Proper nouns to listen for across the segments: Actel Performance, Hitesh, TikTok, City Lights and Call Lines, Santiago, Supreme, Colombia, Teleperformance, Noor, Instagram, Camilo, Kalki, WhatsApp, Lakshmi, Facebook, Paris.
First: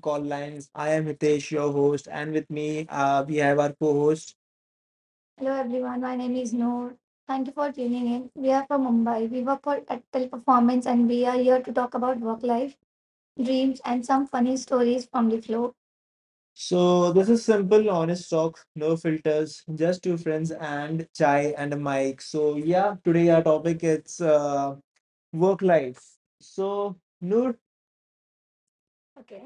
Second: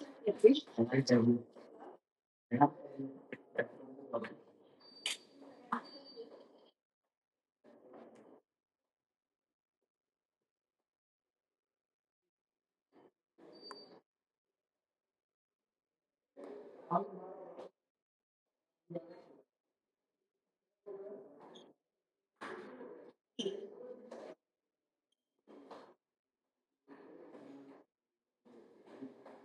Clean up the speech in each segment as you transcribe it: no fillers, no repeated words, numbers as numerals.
Call Lines. I am Hitesh, your host, and with me we have our co-host. Hello everyone, my name is Noor. Thank you for tuning in. We are from Mumbai. We work for Actel Performance and we are here to talk about work life, dreams, and some funny stories from the floor. So this is simple, honest talk, no filters, just two friends and chai and a mic. So yeah, today our topic is work life. So Noor. Okay.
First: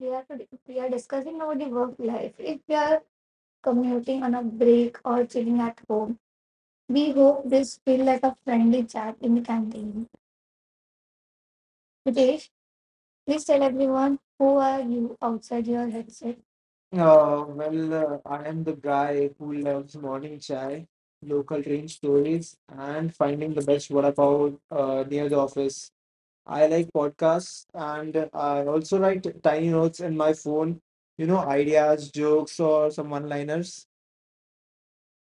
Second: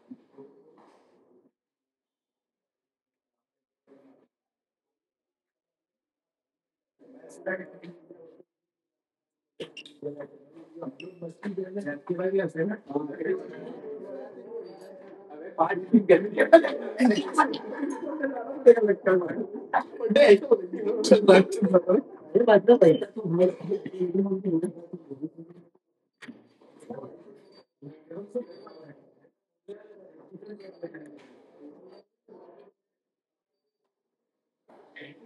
We are we are discussing about the work life. If we are commuting on a break or chilling at home, we hope this feel like a friendly chat in the canteen. Ritesh, please tell everyone who are you outside your headset. Well, I am the guy who loves morning chai, local train stories, and finding the best what about near the office. I like podcasts and I also write tiny notes in my phone, ideas, jokes, or some one liners.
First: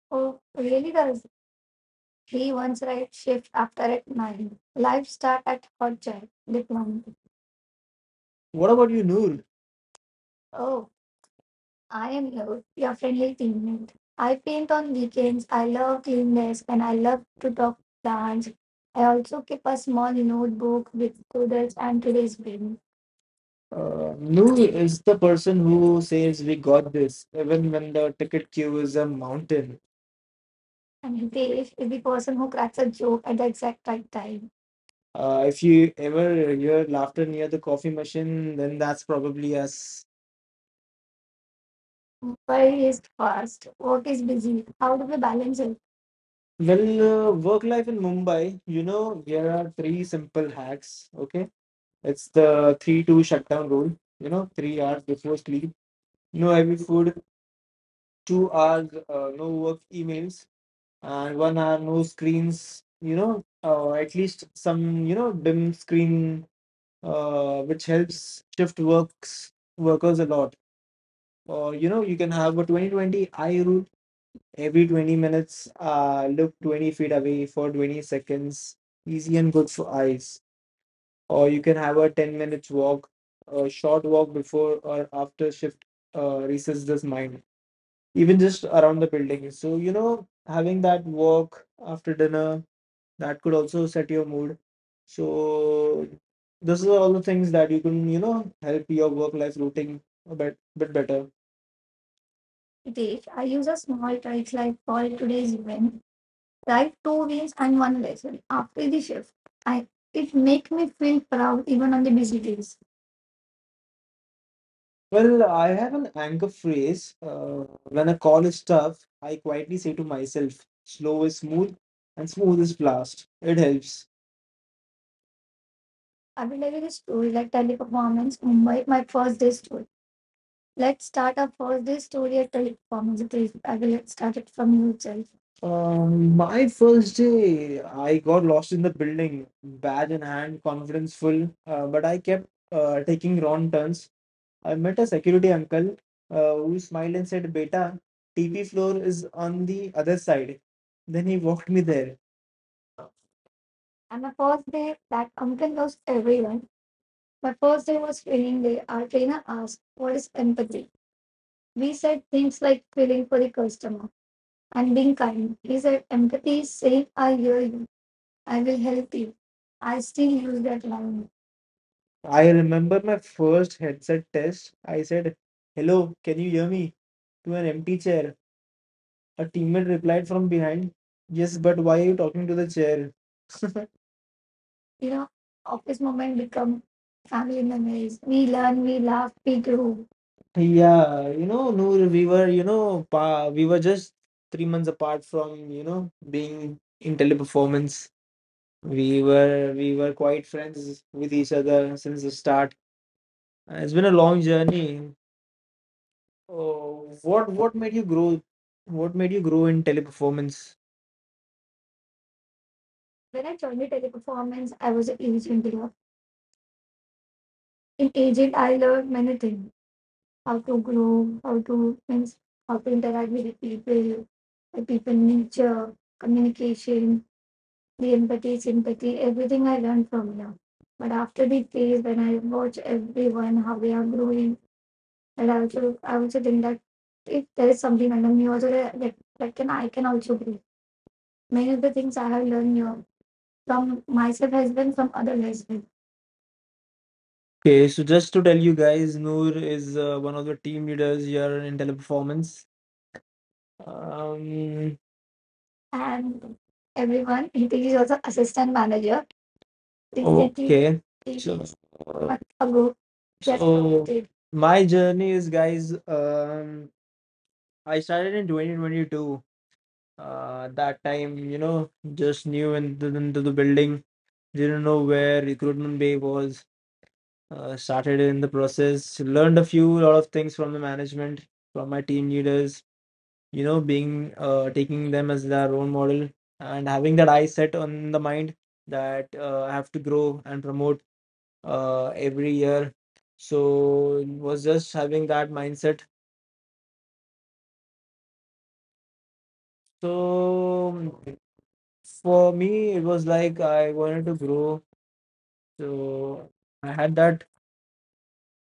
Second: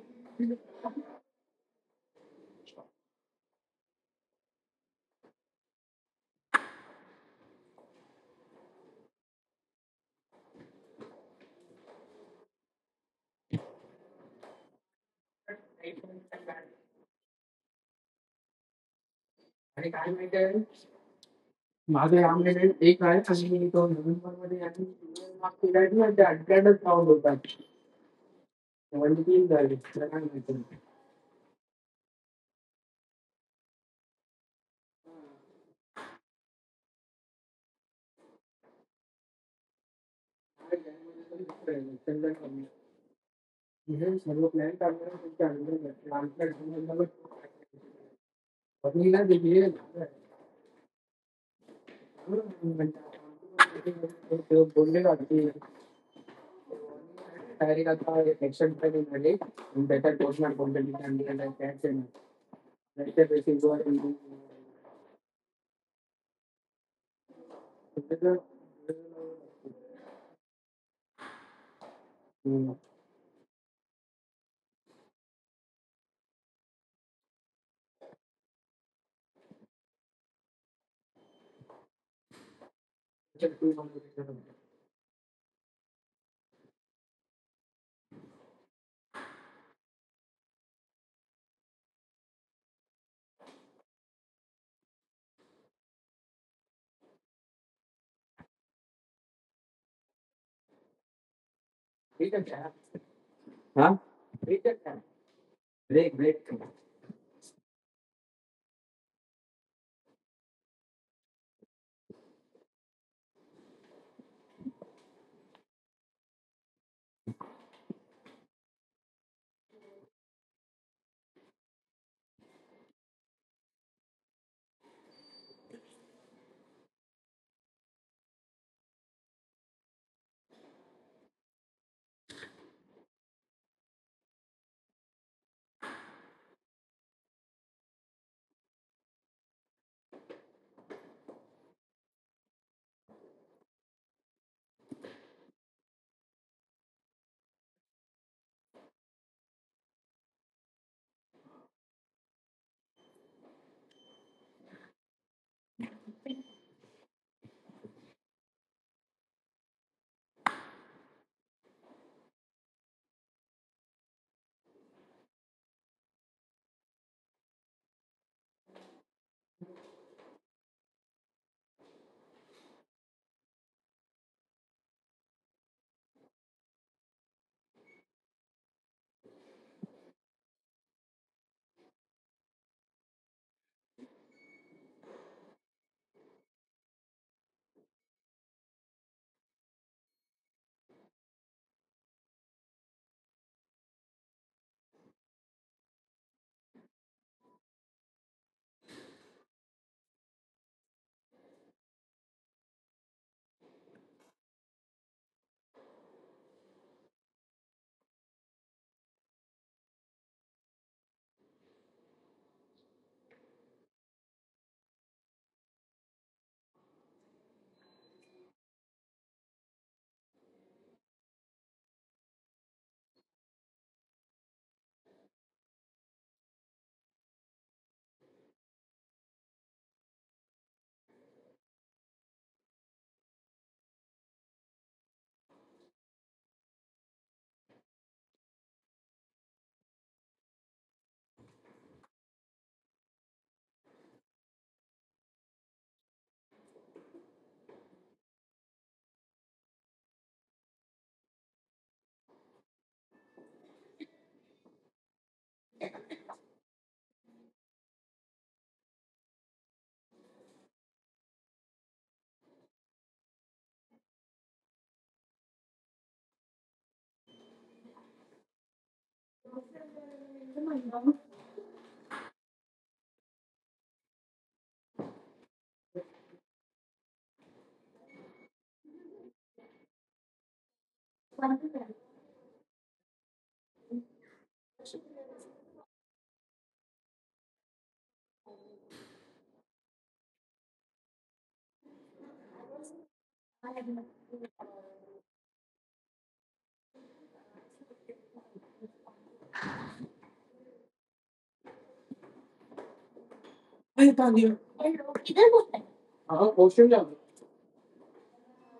Oh, really does. He once write shift after at nine. Life start at hot child diplomacy. What about you, Noor? Oh, I am your friendly teammate. I paint on weekends. I love cleanness and I love to talk plants. I also keep a small notebook with doodles and today's यामध्ये bill. एक आहे आणि तो November Noor मध्ये आणि is the मागच्या person period who मध्ये says we अडकॅडच got राऊंड this, होता, even when the ticket queue is a म्हणजे तीन झाले mountain. त्याला काय माहिती नाही। And Hitesh is the person who cracks a joke at the exact right time. If you ever hear laughter near the coffee machine, then that's probably us. Why is fast? Work is अपनी busy. How do we balance it? Well, work life in Mumbai, you ना know, there देखिए are three simple hacks. Okay, it's the 3 2 shutdown rule, three बोलने hours before लगती है। sleep, no heavy food, तैयारी का था two action पे hours नहीं no work लगे। बेटर कोर्स emails, में बोलते हैं and कैंडिडेट है 1 hour कैसे में no screens you better know basic जो है। or at least some dim screen, which helps shift works workers a lot. Or you can have a 2020 eye rule: every 20 minutes, look 20 feet away for 20 seconds. Easy and good for eyes. Or you can have a 10 minutes walk, a short walk before or after shift, resets this mind, even just around the building. So, having that walk after dinner, that could also set your mood. So, this is all the things that you can, help your work life routine a bit better. ठीक है क्या? Dave, I use a हाँ। small trick ठीक है like क्या? for today's event. Break Write two wins and one lesson after the shift. I it make me feel proud even on the busy days. Well, I have an anchor phrase. When a call is tough, I quietly say to myself, slow is smooth and smooth is blast. It helps. I will tell you the story, like Teleperformance, Mumbai, my first day story. Let's start our first day story at Teleperformance, please. I will start it from you itself. My first day, I got lost in the building, badge in hand, confidence full, but I kept taking wrong turns. I met a security uncle who smiled and said, "Beta, TV floor is on the other side." Then he walked me there. And my first day, that uncle knows everyone. My first day was training day. Our trainer asked, "What is empathy?" We said things like feeling for the customer and being kind. He said, "Empathy is saying, I hear you, I will help you." I still use that line. I remember my first headset test. I said, "Hello, can you hear me?" to an empty chair. A teammate replied from behind, "Yes, but why are you talking to the chair?" You know, Office moment become family memories. We learn, we laugh, we grow. Yeah, Noor, we were, you know, pa we were just 3 months apart from, being in Teleperformance. We were quite friends with each other since the start. It's been a long journey. Oh, what made you grow? What made you grow in Teleperformance? When I joined the Teleperformance, I was an agent there. In agent, I learned many things: how to grow, how to, means how to interact with the people nature, communication, the empathy, sympathy, everything I learned from there. But after the phase, when I watch everyone how they are growing, and I also think that if there is something under me also that, that, that can I can also grow. Many of the things I have learned here from myself has been from other lesbians. Okay, so just to tell you guys, Noor is one of the team leaders here in Teleperformance. Um, and everyone, Hitesh is also assistant manager. Okay. Ago, so, my journey is, guys, I started in 2022. That break time, just new into the building, didn't know where Recruitment Bay was. Started in the process, learned a few lot of things from the management, from my team leaders, being taking them as their role model, and having that eye set on the mind that I have to grow and promote every year. So it was just having that mindset. So for me, it was like I I बात wanted to नहीं। आई grow. रोकी थी वो। हाँ, So वो I शून्य। had that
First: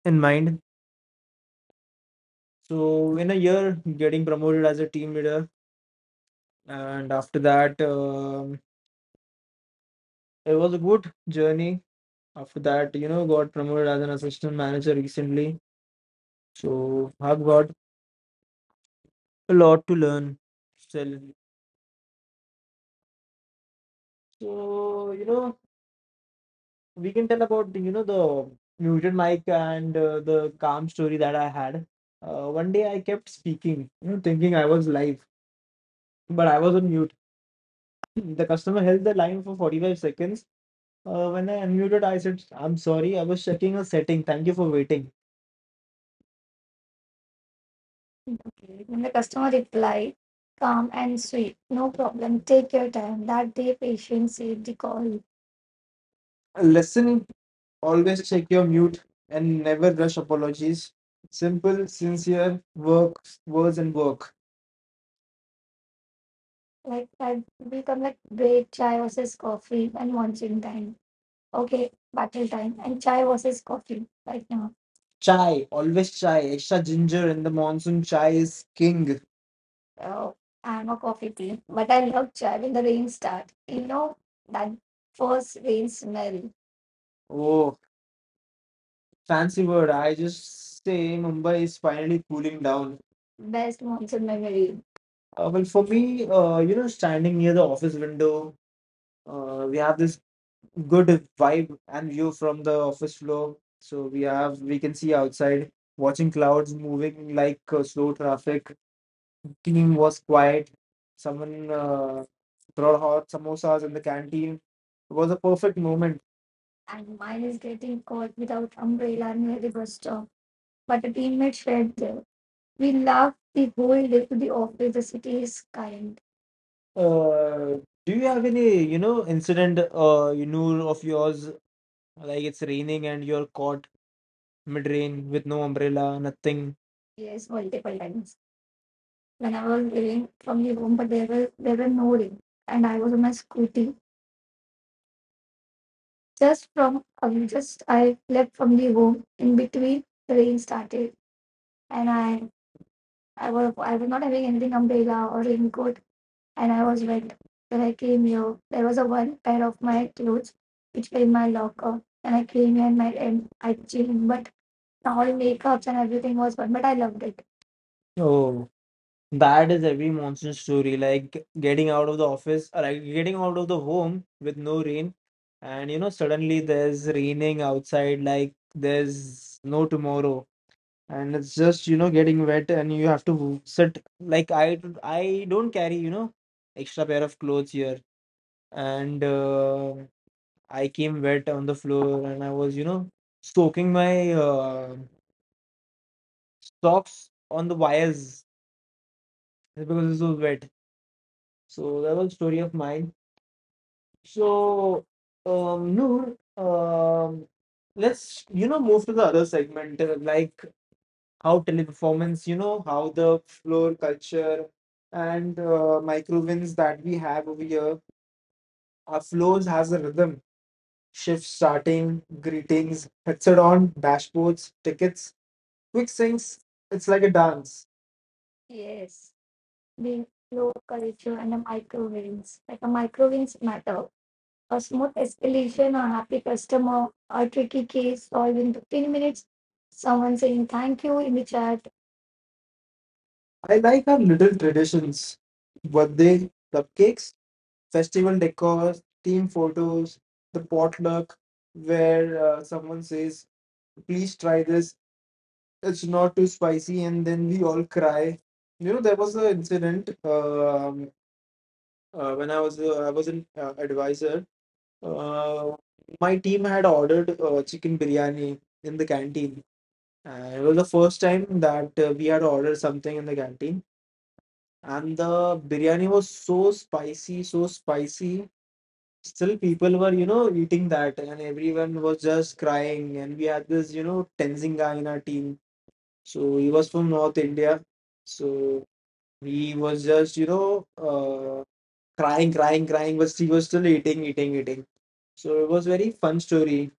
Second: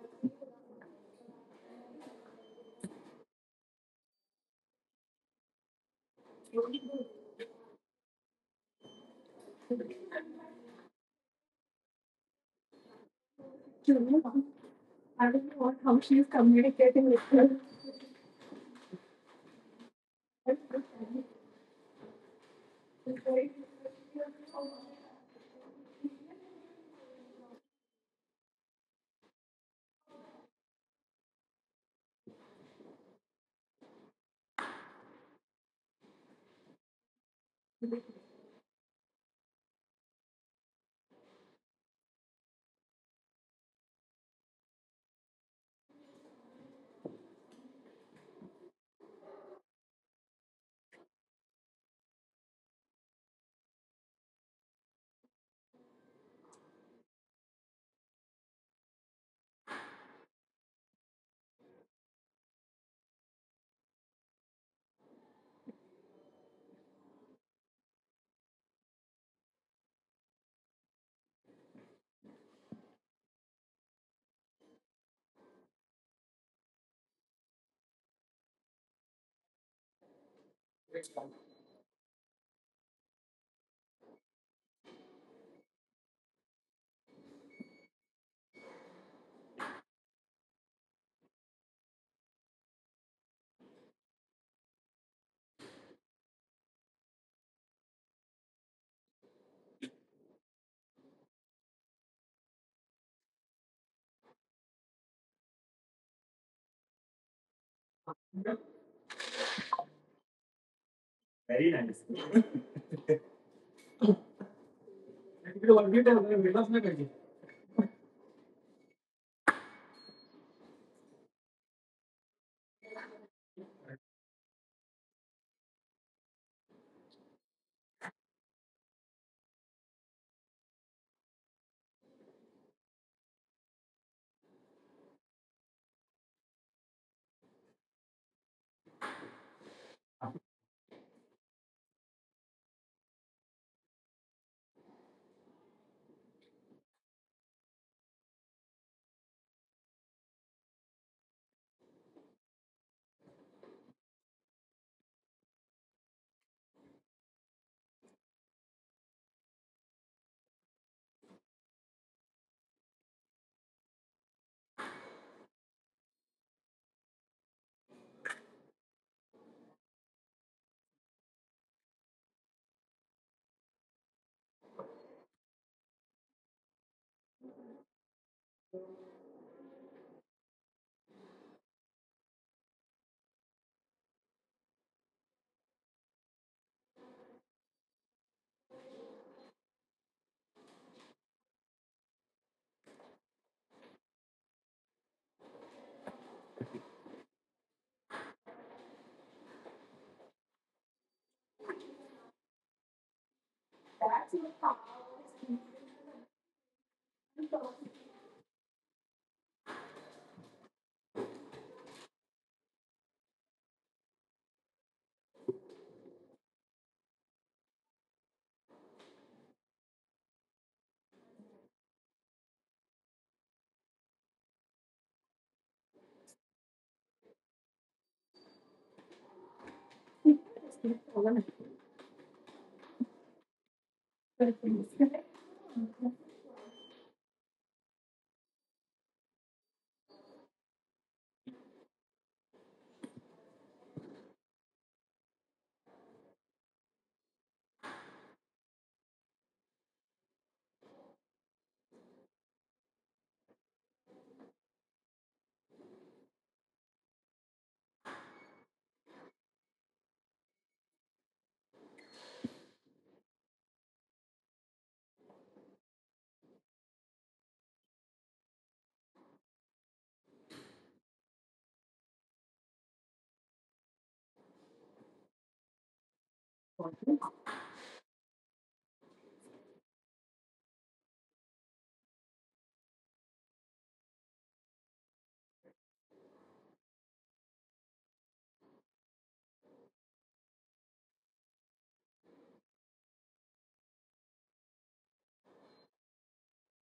in mind. So in a year, getting promoted as a team leader. And after that, it was a good journey. After that, got promoted as an शून्य कौन? assistant manager आरे recently. वो टाउटशी इस communicating So I've लोग। got a lot to learn and still. White So, we can tell about the muted mic and the calm story that I had. One day, I kept speaking, thinking I was live, but I was on mute. The customer held the line for 45 seconds. When I unmuted, I said, "I'm sorry, I was checking a setting. Thank you for waiting." Okay. When the customer replied, calm and sweet, "No problem, take your time." That day, patient saved the call. Lesson: always check your mute and never rush apologies. Simple, sincere work, words and work. Like, I become like great chai versus coffee and monsoon time. Okay, battle time, and chai versus coffee right now. Chai, always chai. Extra ginger in the monsoon, chai is king. Oh, I'm a coffee tea, but I love chai when the rain starts. You know that first rain smell. Oh, fancy word. I just say Mumbai is finally cooling down. Best monsoon memory. Well, for me, standing near the office window, we have this good vibe and view from the office floor. So we can see outside, watching clouds moving like slow traffic, team was quiet. Someone brought hot samosas in the canteen. It was a perfect white moment. आपने मिला उसने कहीं? And mine is getting caught without umbrella near the bus stop. But the teammate shared there. We laughed the whole day to the office. The city is kind. Uh, do you have any incident of yours? Like it's raining and you're caught mid-rain with no umbrella, nothing. Yes, multiple times. When I was getting from the home, but there were no rain, and I was on my scooty. Just, I left from the home, in between the rain started, and I was not having anything, umbrella or raincoat, and I was wet. When I came here, there was a one pair of my clothes which were in my locker, and I came here, and I changed, but all makeups and everything was gone, but I loved it. Oh, bad is every monsoon story, like getting out of the office or like getting out of the home with no rain, and suddenly there's raining outside, like there's no tomorrow, and it's just getting wet, and you have to sit. Like I don't carry extra pair of clothes here, and I came wet on the floor, and I was soaking my socks on the wires because it was wet. So that was story of mine. So, Noor, let's move to the other segment, like how Teleperformance, how the floor culture and micro wins that we have over here. Our floors has a rhythm: shift starting, greetings, headset on, dashboards, tickets, quick syncs. It's like a dance. Yes, being floor culture and the micro wins. Like a micro wins matter. A smooth escalation, a happy customer, a tricky case solved in 15 minutes, someone saying thank you in the chat. I like our little traditions. Birthday, cupcakes, festival decor, team photos, the potluck where someone says, please try this, it's not too spicy, and then we all cry. There was an incident, when I was an advisor. Uh, my team had ordered chicken biryani in the canteen. It was the first time that we had ordered something in the canteen, and the biryani was so spicy, so spicy. Still, people were, eating that, and everyone was just crying. And we had this, tensing guy in our team. So he was from North India. So he was just, crying, crying, crying, but he was still eating, eating, eating. So it was very fun story.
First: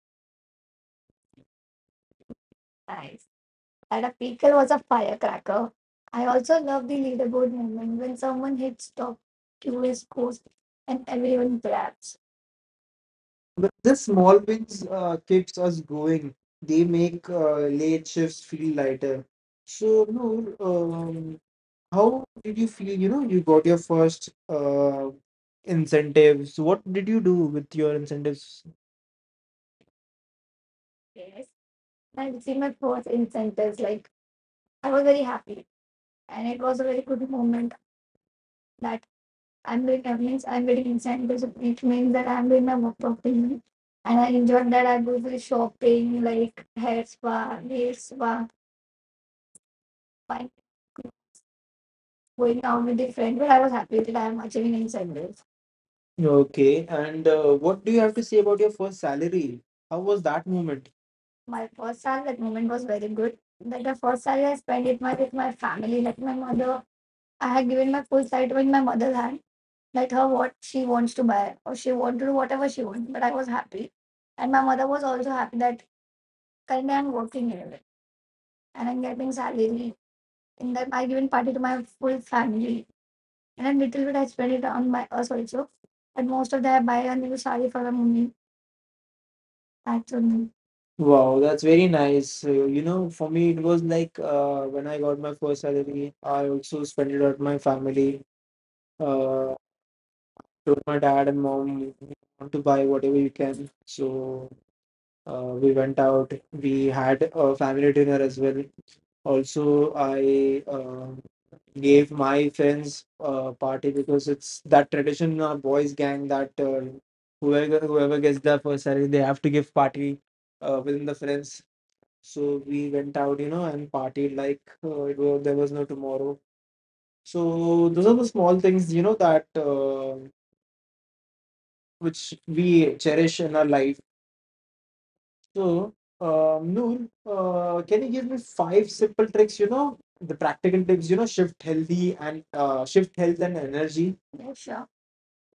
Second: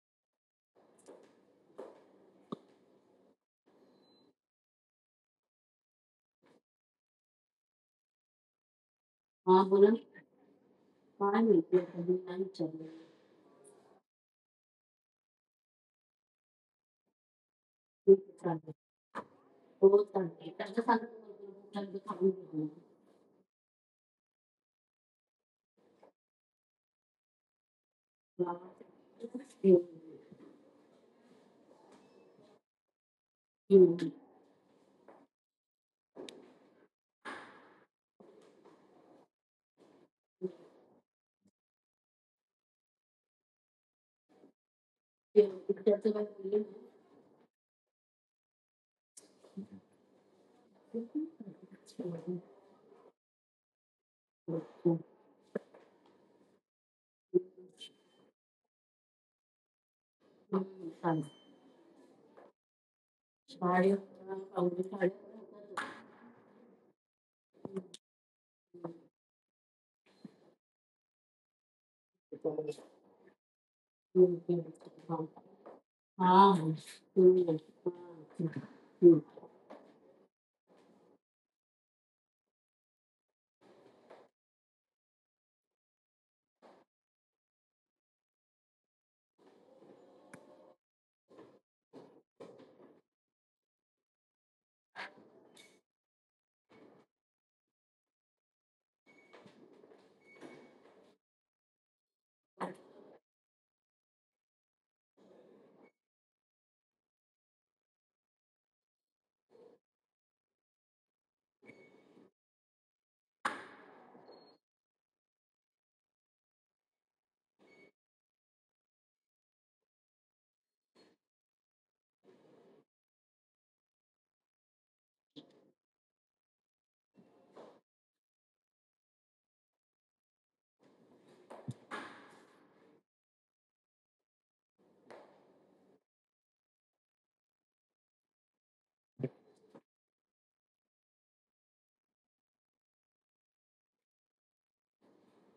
That a pickle was a firecracker. I also love the leaderboard moment when someone hits top हाँ, बोलो। QA scores and everyone पानी के सभी claps. नहीं चल रहे But the small wins keeps us going. They make late हैं इसके shifts साथ। feel lighter. तो So, ताली, Noor, तब सालों, तब how did सालों you feel? You got your first incentives. What did you do with your तब incentives? सालों Yes. I received my first incentives. Like तब। I was very happy, and it was a very good moment. I'm doing that. I'm getting incentives. It means that I'm doing my work properly. And I enjoy that I go to I'm shopping, like hair spa, nail spa, fine, going out with the friend. But I was happy that I'm achieving incentives. Okay, and what do you have to say about your first salary? How was that moment? My first salary, that moment was very good. That the first salary I spent it my, with my family, like my mother. I had given my full salary to my mother's hand. Let her what she wants to buy or she want to do whatever she wants. But I was happy. And my mother was also happy that currently I'm working here and I'm getting salary. In that I given party to my full family. And a little bit I spend it on my us also. And most of that I buy a new sari for a mummy. That's only. Wow, that's very nice. For me, it was like when I got my first salary, I also spent it on my family. Uh, told my dad and mom, you want to buy whatever you can. So we went out. We had a family dinner as well. Also, I gave my friends a party because it's that tradition in our boys' gang that whoever gets their first salary, they have to give party within the friends. So we went out, and partied like it was, there was no tomorrow. So those are the small things, that which we cherish in our life. So, Noor, can you give me five simple tricks, the practical tips, shift healthy and shift health and energy? Yeah, sure.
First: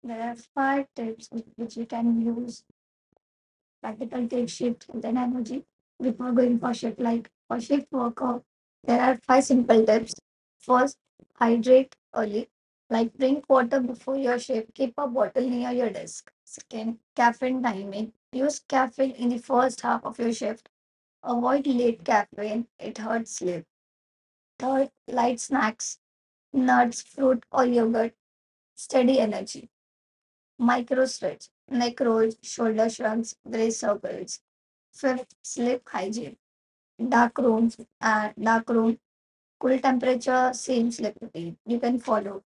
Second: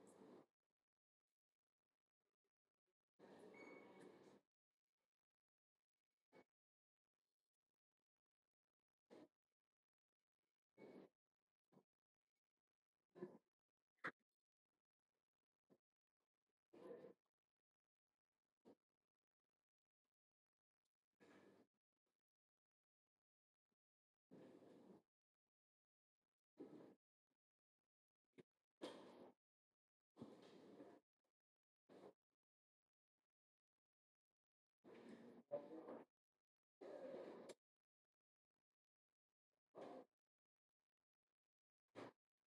There are five tips which you can use, practical take shift and then energy before going for shift. Like for shift workout, there are five simple tips. First, hydrate early. Like drink water before your shift. Keep a bottle near your desk. Second, caffeine timing. Use caffeine in the first half of your shift. Avoid late caffeine, it hurts sleep. Third, light snacks, nuts, fruit, or yogurt. Steady energy. Micro stretch, neck rolls, shoulder shrugs, brace circles. Fifth, sleep hygiene. Dark rooms, dark room, cool temperature, same sleep routine. You can follow.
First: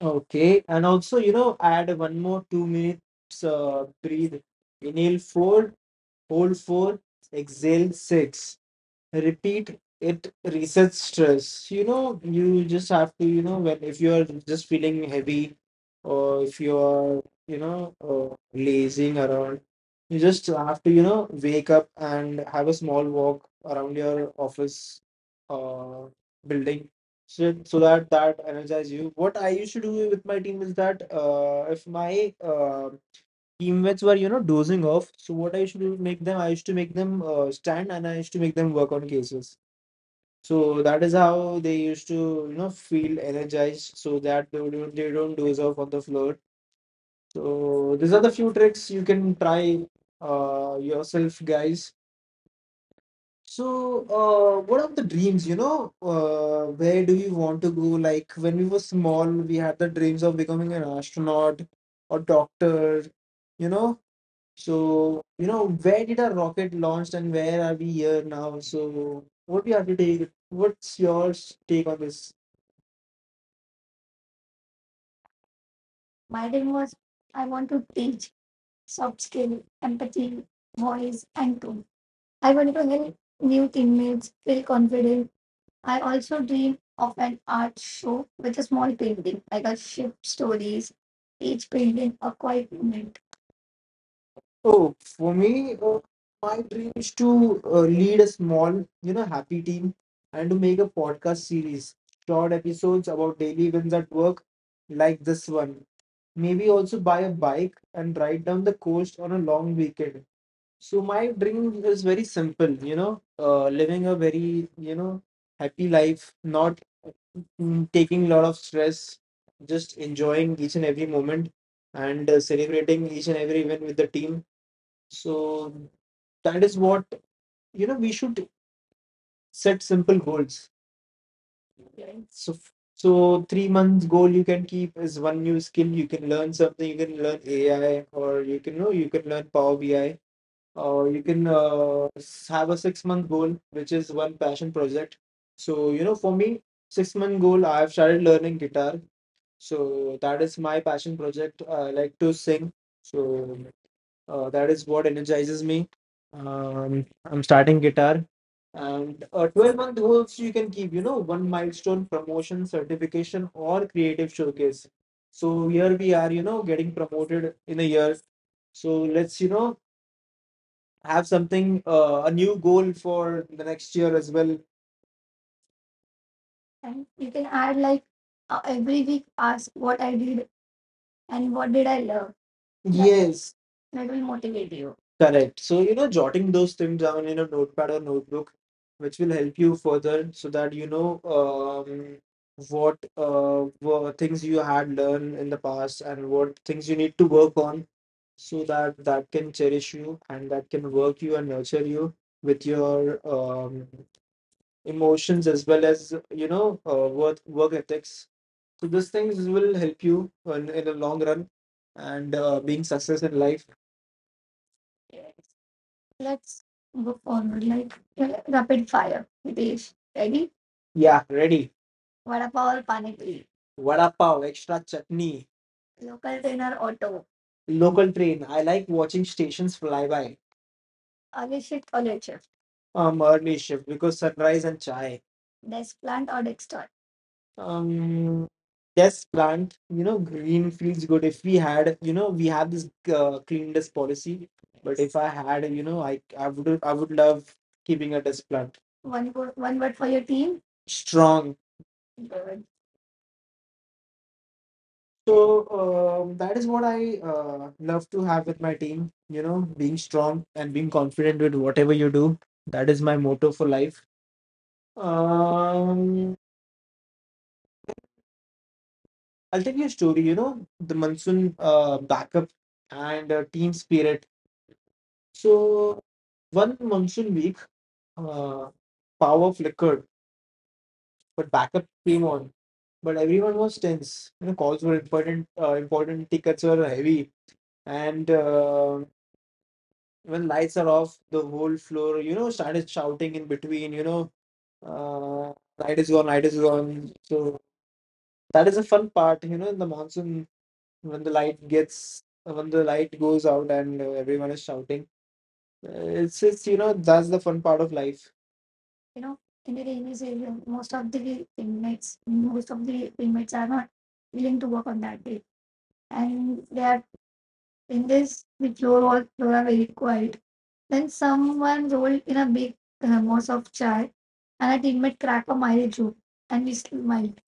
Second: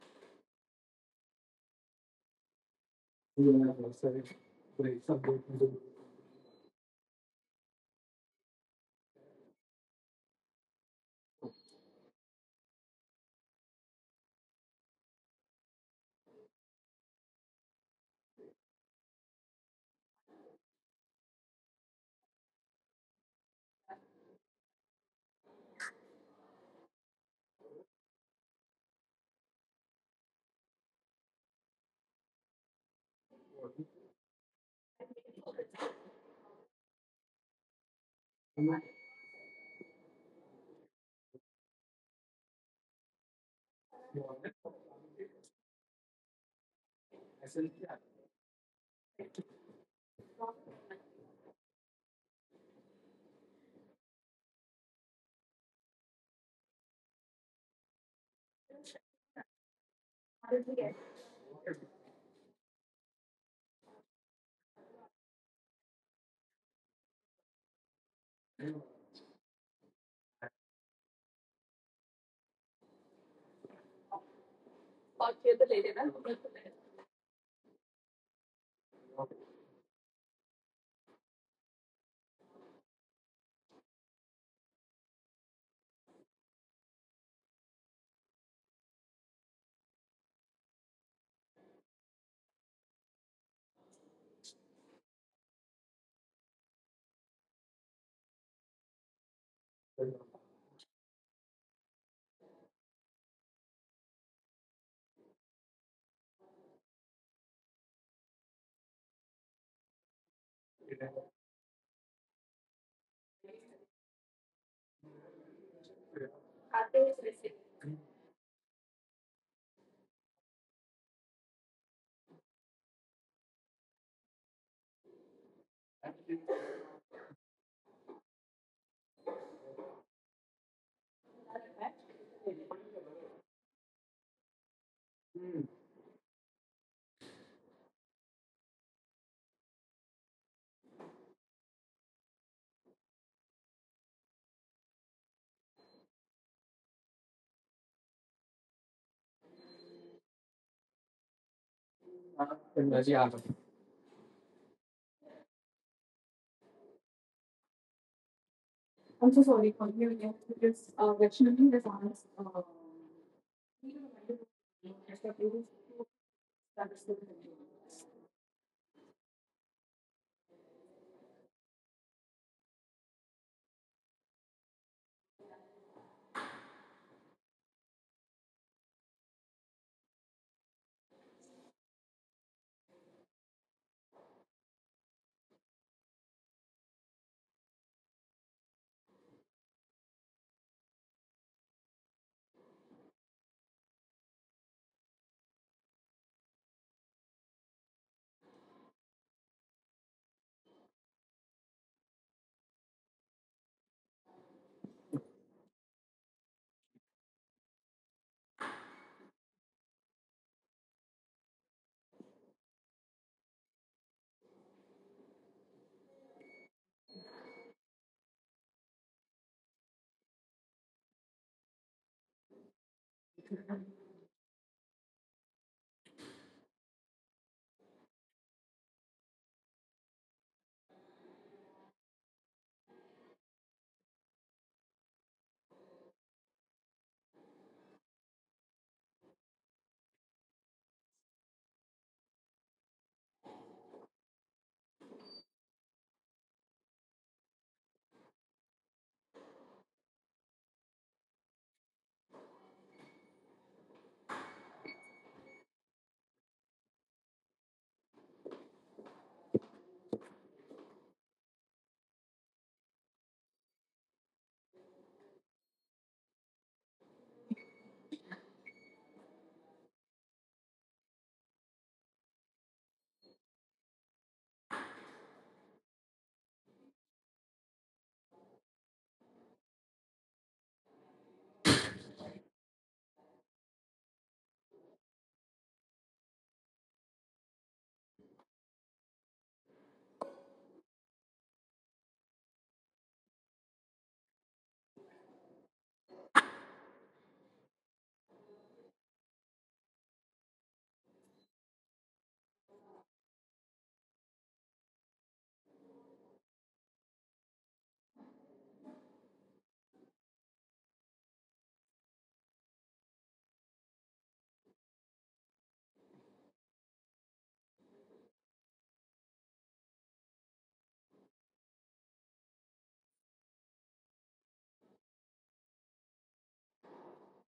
Okay, and also, add one more 2 minutes breathe. Inhale four, hold four, exhale six. Repeat. It resets stress. You just have to, when, if you are just feeling heavy, or if you are, lazing around, you just have to, wake up and have a small walk around your office uh, building. So that energize you. What I used to do with my team is that, if my teammates were, dozing off, so what I used to make them stand, and I used to make them work on cases. So that is how they used to, feel energized, so that they don't doze off on the floor. So these are the few tricks you can try yourself, guys. So, what are the dreams, where do you want to go? Like when we were small, we had the dreams of becoming an astronaut or doctor you know So, where did our rocket launched and where are we here now? So, what we have to take? What's your take on this? My dream was, I want to teach soft skill, empathy, voice, and tone. I want to help new teammates feel confident. I also dream of an art show with a small painting, like a ship stories, each painting a quiet moment. Oh, for me, my dream is to lead a small, happy team, and to make a podcast series, short episodes about daily events at work, like this one. Maybe also buy a bike and ride down the coast on a long weekend. So my dream is very simple, living a very, happy life, not taking a lot of stress, just enjoying each and every moment, and celebrating each and every win with the team. So that is what, we should set simple goals. Okay. So 3 months goal you can keep is one new skill. You can learn something. You can learn AI, or you can learn Power BI. Or you can have a 6 month goal, which is one passion project. So, for me, 6 month goal, I have started learning guitar. So that is my passion project. I like to sing. So, that is what energizes me. I'm starting guitar, and so sorry, 12-month Kalki, again, goals you can because keep, Lakshmi one is milestone, on us। Promotion, certification, or creative showcase. So here we are, क्या getting promoted in a year. So let's, have something, a new goal for the next year as well. And you can add, like every week, ask what I did and what did I love. Yes, that will motivate you. Correct. So, jotting those things down in a notepad or notebook, which will help you further, so that what were things you had learned in the past and what things you need to work on. So that can cherish you, and that can work you and nurture you with your emotions, as well as, work ethics. So, these things will help you in the long run, and being success in life. Let's go forward, like rapid fire. Hitesh, ready? Yeah, ready. Vada pav or pani puri? Vada pav, extra chutney. Local train or auto? Local train. I like watching stations fly by. Early shift or late shift? Early shift, because sunrise and chai. Desk plant or desk, um, yes, plant. Green feels good. If we had, we have this clean dust policy, but if I had, I would love keeping a dust plant. One word for your team. Strong. Good. So, that is what I love to have with my team. Being strong and being confident with whatever you do. That is my motto for life. Um, I'll tell you a story. You know, the monsoon backup and team spirit. So one monsoon week, uh, power flickered, but backup came on. But everyone was tense. Calls were important. Important tickets were heavy, and when lights are off, the whole floor, started shouting in between. Light is gone, light is gone. So that is a fun part. In the monsoon, when the light gets when the light goes out and everyone is shouting. Uh, it's just, that's the fun part of life you know, in the rainy season, most of the inmates are not willing to work on that day. And they are in this, the floor was floor are very quiet. Then someone rolled in a big moss of chai, and a teammate cracked a mild joke, and we smiled.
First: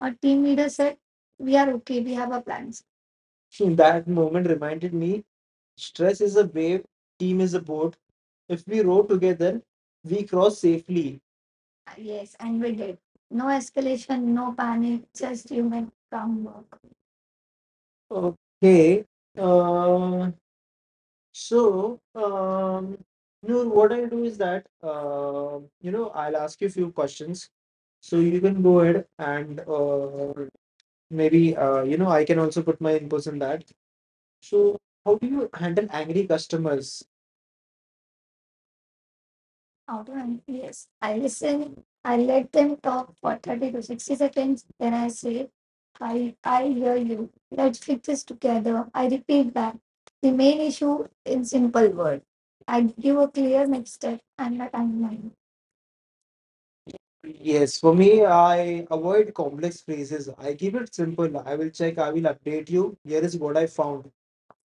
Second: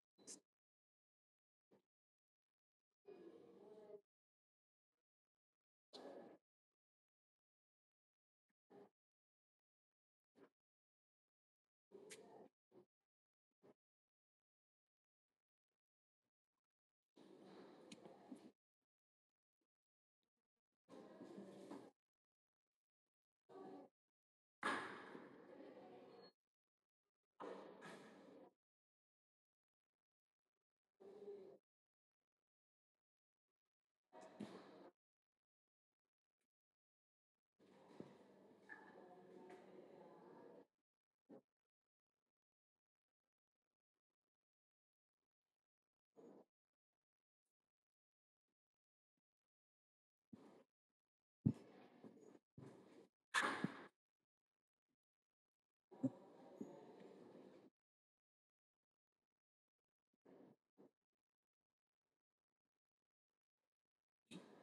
Our team leader said, "We are okay. We have our plans." So that moment reminded me. Stress is a wave, team is a boat. If we row together, we cross safely. Yes, and we did. No escalation, no panic, just human calm work. Okay. Uh, so, Noor, what I'll do is that, I'll ask you a few questions. So you can go ahead and maybe, I can also put my inputs in that. So, how do you handle angry customers? How do I? Yes, I listen. I let them talk for 30 to 60 seconds. Then I say, I hear you. Let's fix this together. I repeat back. The main issue in simple words. I give a clear next step and a timeline. Yes, for me, I avoid complex phrases. I keep it simple. I will check, I will update you. Here is what I found.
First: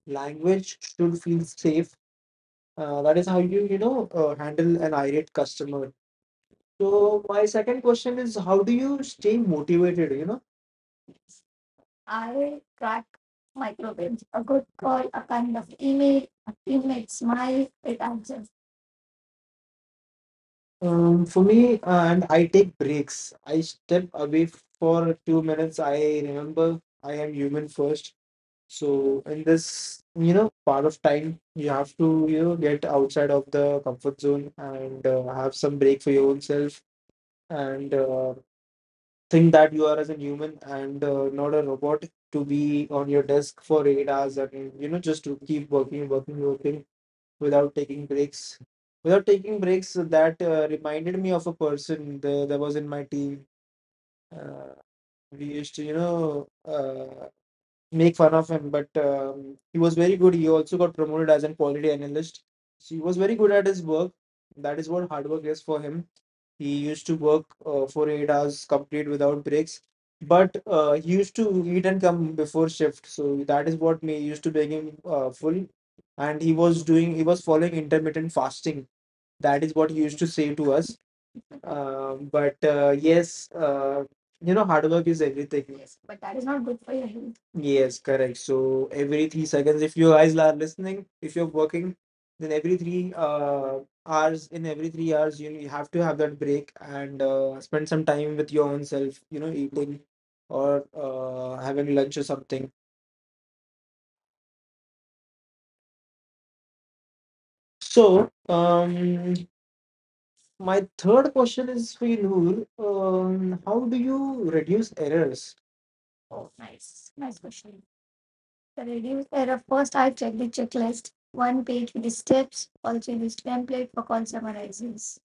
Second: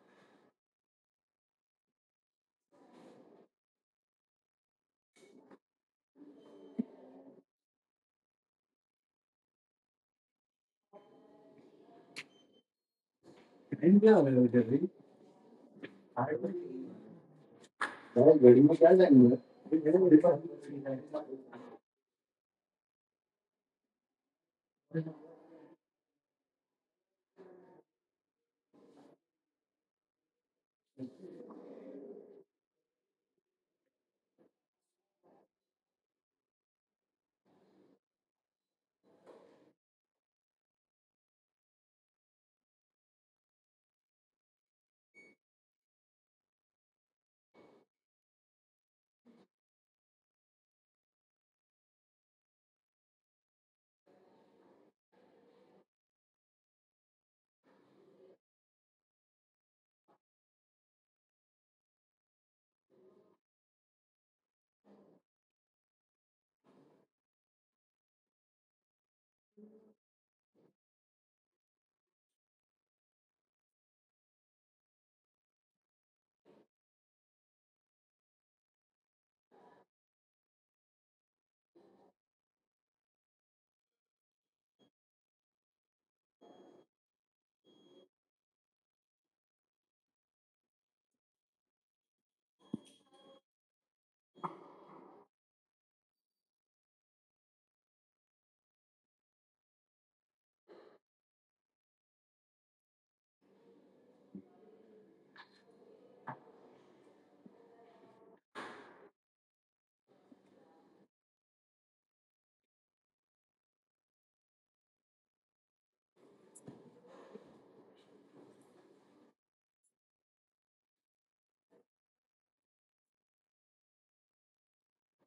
Language should feel safe. That is how you, handle an irate customer. So my second question is, how do you stay motivated? I track हो microwaves. A रहा good है call, a kind of email, a teammate smile, it यार? answers. घड़ी में क्या जाएंगे For me, and I take breaks. I step away for 2 minutes. I remember I am human first. So in this, part of time, you have to get outside of the comfort zone and have some break for your own self and think that you are as a human and not a robot to be on your desk for 8 hours and just to keep working working working without taking breaks that reminded me of a person that was in my team. uh, we used to make fun of him, but he was very good. He also got promoted as a quality analyst. So he was very good at his work. That is what hard work is for him. He used to work for 8 hours complete without breaks, but he used to eat and come before shift. So that is what me used to make him full. And he was following intermittent fasting. That is what he used to say to us. But yes, hard work is everything. Yes, but that is not good for your health. Yes, correct. So every 3 seconds, if you guys are listening, if you're working, then every three hours, in every 3 hours, you have to have that break and spend some time with your own self, eating or having lunch or something. So, my third question is for you, Noor. How do you reduce errors? Oh, nice. Nice question. The reduced error. First, I check the checklist. One page with the steps, also use template for call summarizes.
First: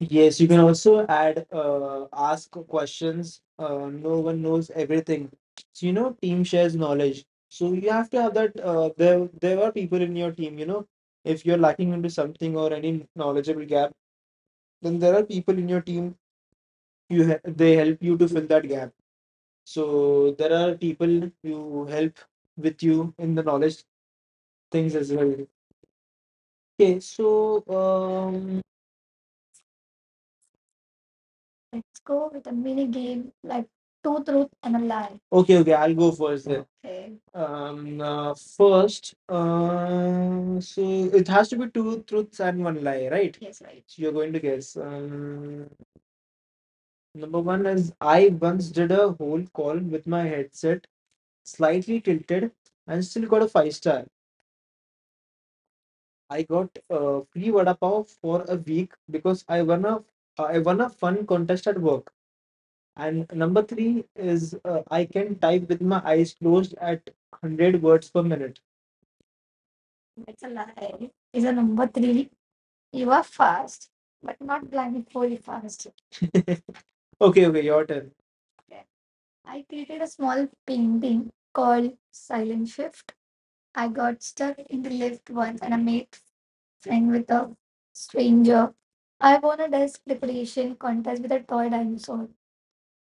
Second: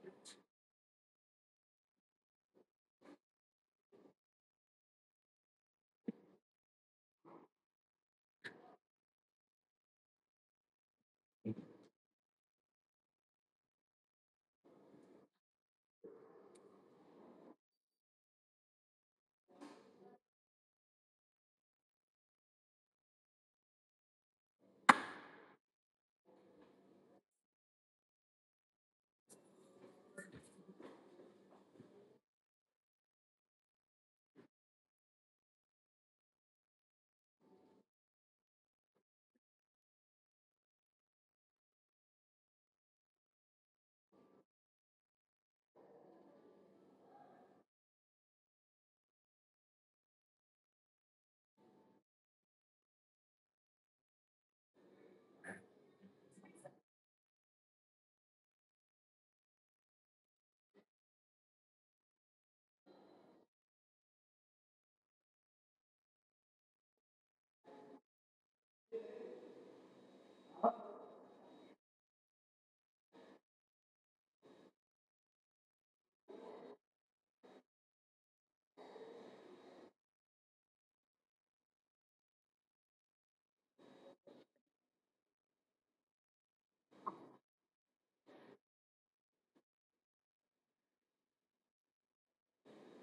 Yes, you can also add ask questions. No one knows everything. So team shares knowledge. So you have to have that. There are people in your team. If you're lacking into something or any knowledgeable gap, then there are people in your team. They help you to fill that gap. So there are people who help with you in the knowledge things as well. Okay, so let's go with a mini game like two truth and a lie. Okay, okay, I'll go first then. Okay. First, so it has to be two truths and one lie, right? Yes, right. So you're going to guess. Number one is I once did a whole call with my headset slightly tilted and still got a five star. I got free vada pav for a week because I won a fun contest at work. And number three is I can type with my eyes closed at 100 words per minute. That's a lie. Is a number three. You are fast, but not blindfolded fast. Okay, okay, your turn. Okay. I created a small painting called Silent Shift. I got stuck in the left once and I made and with a stranger. I won a desk decoration contest with a toy dinosaur.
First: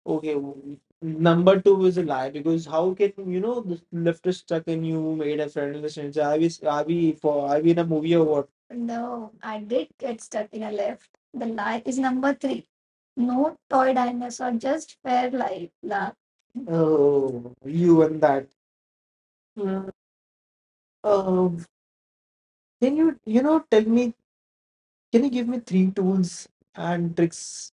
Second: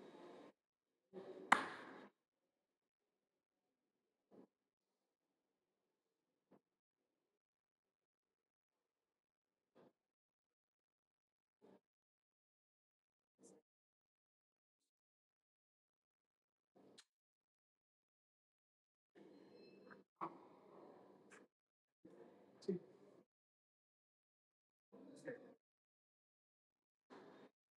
Okay, number two is a lie because how can you know the lift is stuck and you made a friend in the stranger? Are we s- are we for are we in a movie or what? No, I did get stuck in a lift. The lie is number three. No toy dinosaur, just fair life. La. Oh, you and that. Mm, Um, can you you know tell me? Can you give me three tools and tricks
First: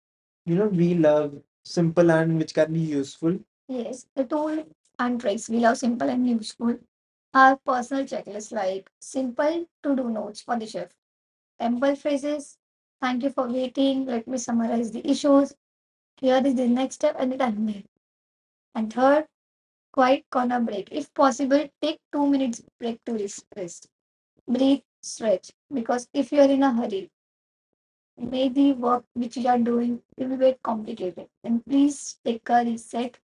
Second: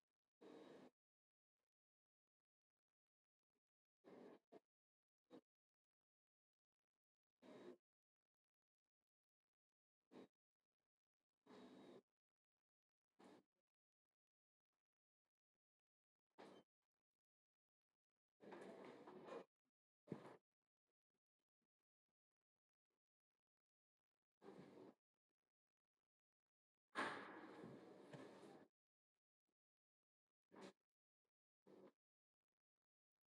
we love simple and which can be useful? Yes, the tool and tricks we love simple and useful are personal checklists like simple to-do notes for the chef, simple phrases, thank you for waiting, let me summarize the issues, here is the next step and the timeline. And third, quiet corner break. If possible, take 2 minutes break to rest. Breathe, stretch, because if you are in a hurry, may the work which you are doing will be very complicated. And please take a reset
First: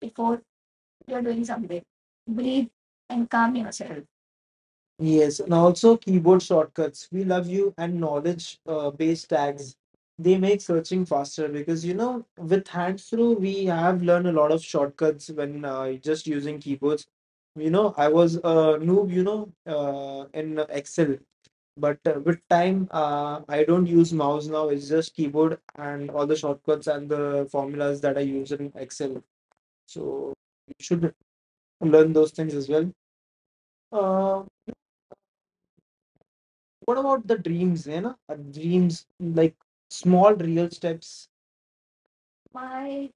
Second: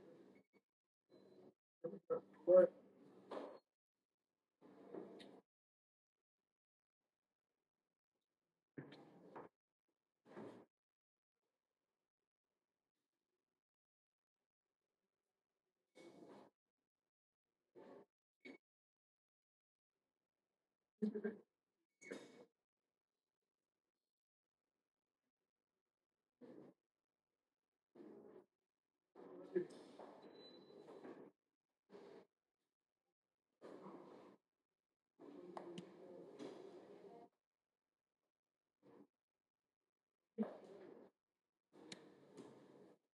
before you're doing something. Breathe and calm yourself. Yes, and also keyboard shortcuts. We love you and knowledge based tags. They make searching faster because with hands through we have learned a lot of shortcuts when just using keyboards. I was a noob, in Excel, but with time I don't use mouse now. It's just keyboard and all the shortcuts and the formulas that I use in Excel. So you should learn those things as well. Uh, what about the dreams, you know? Dreams, like small real steps. My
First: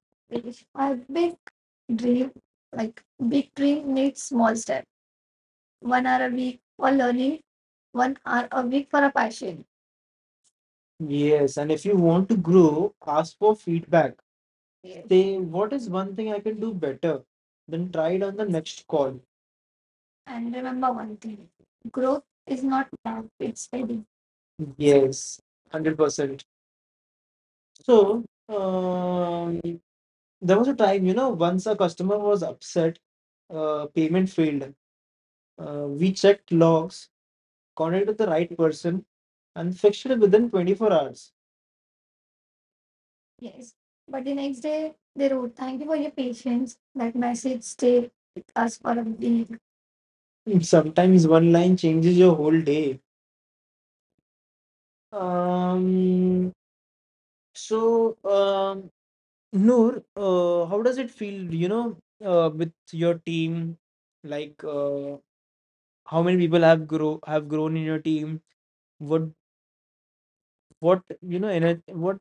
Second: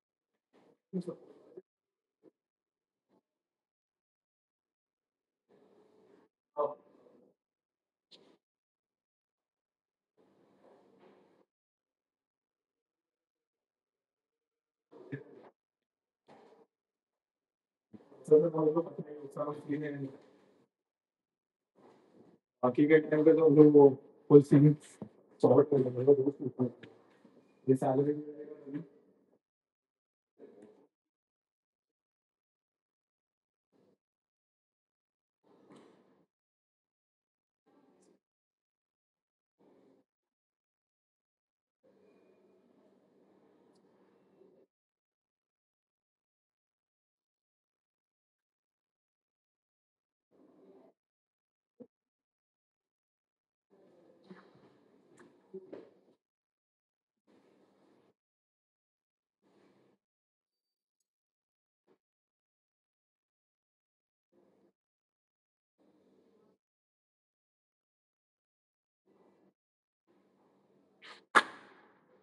my big dream, like big dream needs small step. 1 hour a week for learning, 1 hour a week for a passion. Yes, and if you want to grow, ask for feedback. Yes. Say, what is one thing I can do better? Then try it on the next call. And remember one thing. Growth is बाकी not के time loud, पे? तो हम it's लोग वो steady. Full sing Yes, sort कर लेंगे 100%. दोस्तों। ये salary So, um, there was a time, once a customer was upset, payment failed. We checked logs, contacted the right person, and fixed it within 24 hours. Yes. But the next day, they wrote, "Thank you for your patience." That message stayed with us for a week. Sometimes one line changes your whole day. Um, so, Noor, how does it feel, with your team? Like, how many people have grown in your team? What what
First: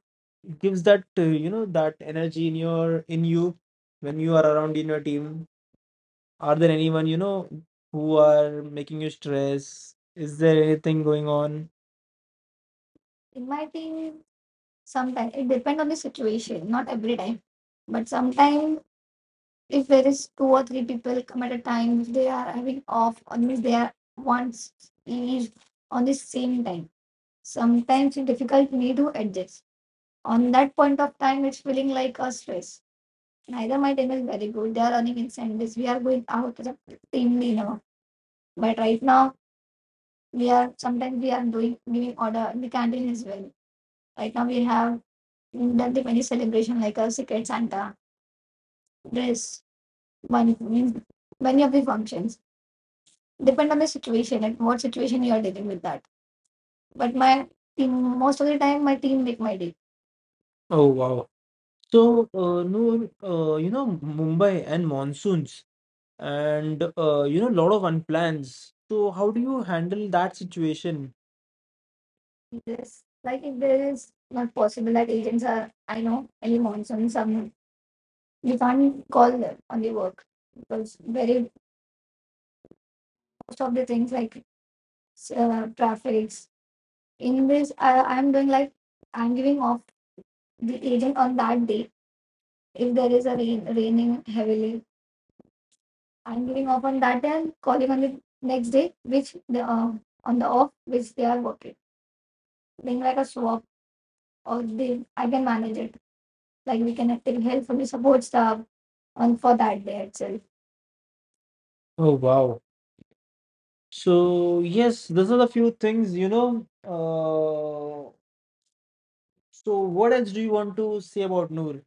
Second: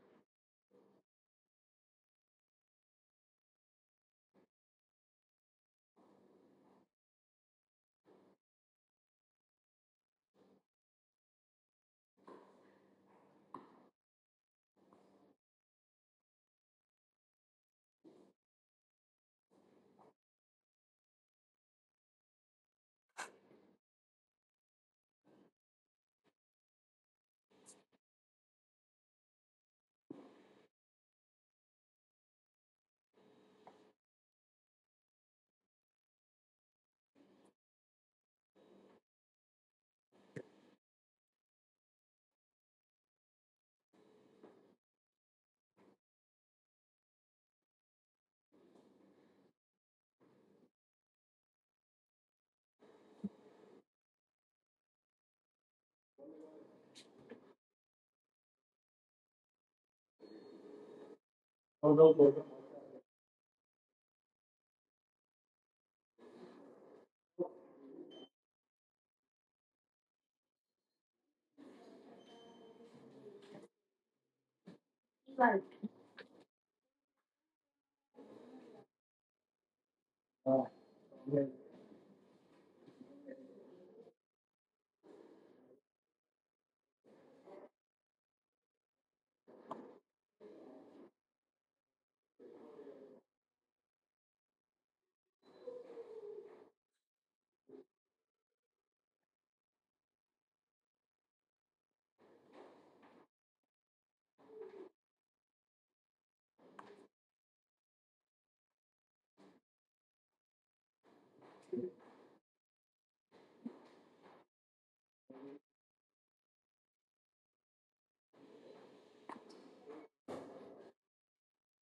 gives that energy in you when you are around in your team? Are there anyone who are making you stress? Is there anything going on? In my team, sometimes it depends on the situation, not every time. But sometimes if there is two or three people come at a time, if they are having off, or means they are once each on the same time. Sometimes it's difficult me to adjust. On that point of time, it's feeling like a stress. Neither my team is very good. They are running in Sundays. We are going out as a team dinner. But right now, we are sometimes we are doing giving order in the canteen as well. Right now, we have done the many celebration like a secret Santa dress, one means many of the functions depend on the situation, like what situation you are dealing with that. But my team, most of the time, my team make my day. Oh wow. और वो So, Noor, Mumbai and monsoons and lot of unplans. So, how do you handle that situation? Yes, like if there is not possible that agents are, I know, any monsoon, some you can't call them on the work because very most of the things like traffics in this, I'm doing like I'm giving off the agent on that day. If there is a rain, raining heavily, I'm giving off on that day and calling on the next day, which the on the off which they are working, being like a swap or they I can manage it. Like we can take help from the support staff on for that day itself. Oh, wow. So, yes, these are the few things. So, what else do you want to say about Noor?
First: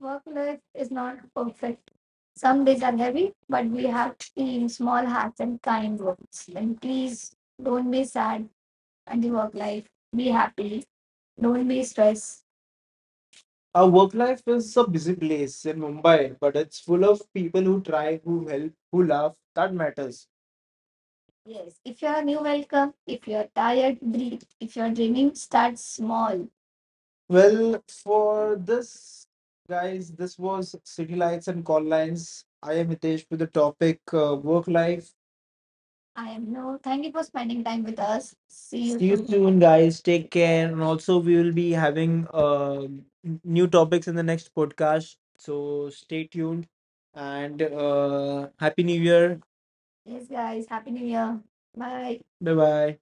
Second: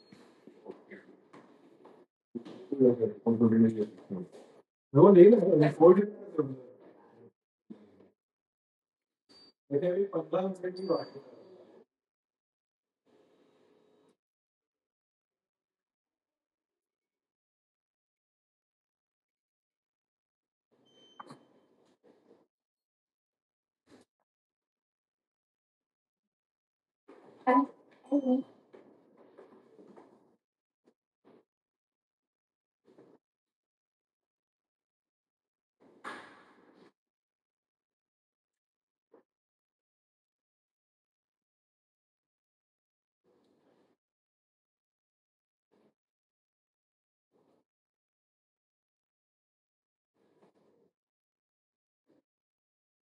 Work life is not perfect. Some days are heavy, but we have team, small वो नहीं hearts, and ना। kind 40 words. And please don't be sad and the work life. ऐसे अभी, Be 15 minute happy. की बात Don't be stressed. Our work life is a busy place in Mumbai, but it's full of people who try, who help, who laugh. That matters. Yes. If you are new, welcome. If you are tired, breathe. If you are dreaming, start small. है। Well, for this, guys, this was City Lights and Call Lines. I am Hitesh with the topic work life. I am no. Thank you for spending time with us. See you soon, soon, guys. Take care. And also, we will be having new topics in the next podcast. So stay tuned and Happy New Year. Yes, guys. Happy New Year. Bye. Bye bye.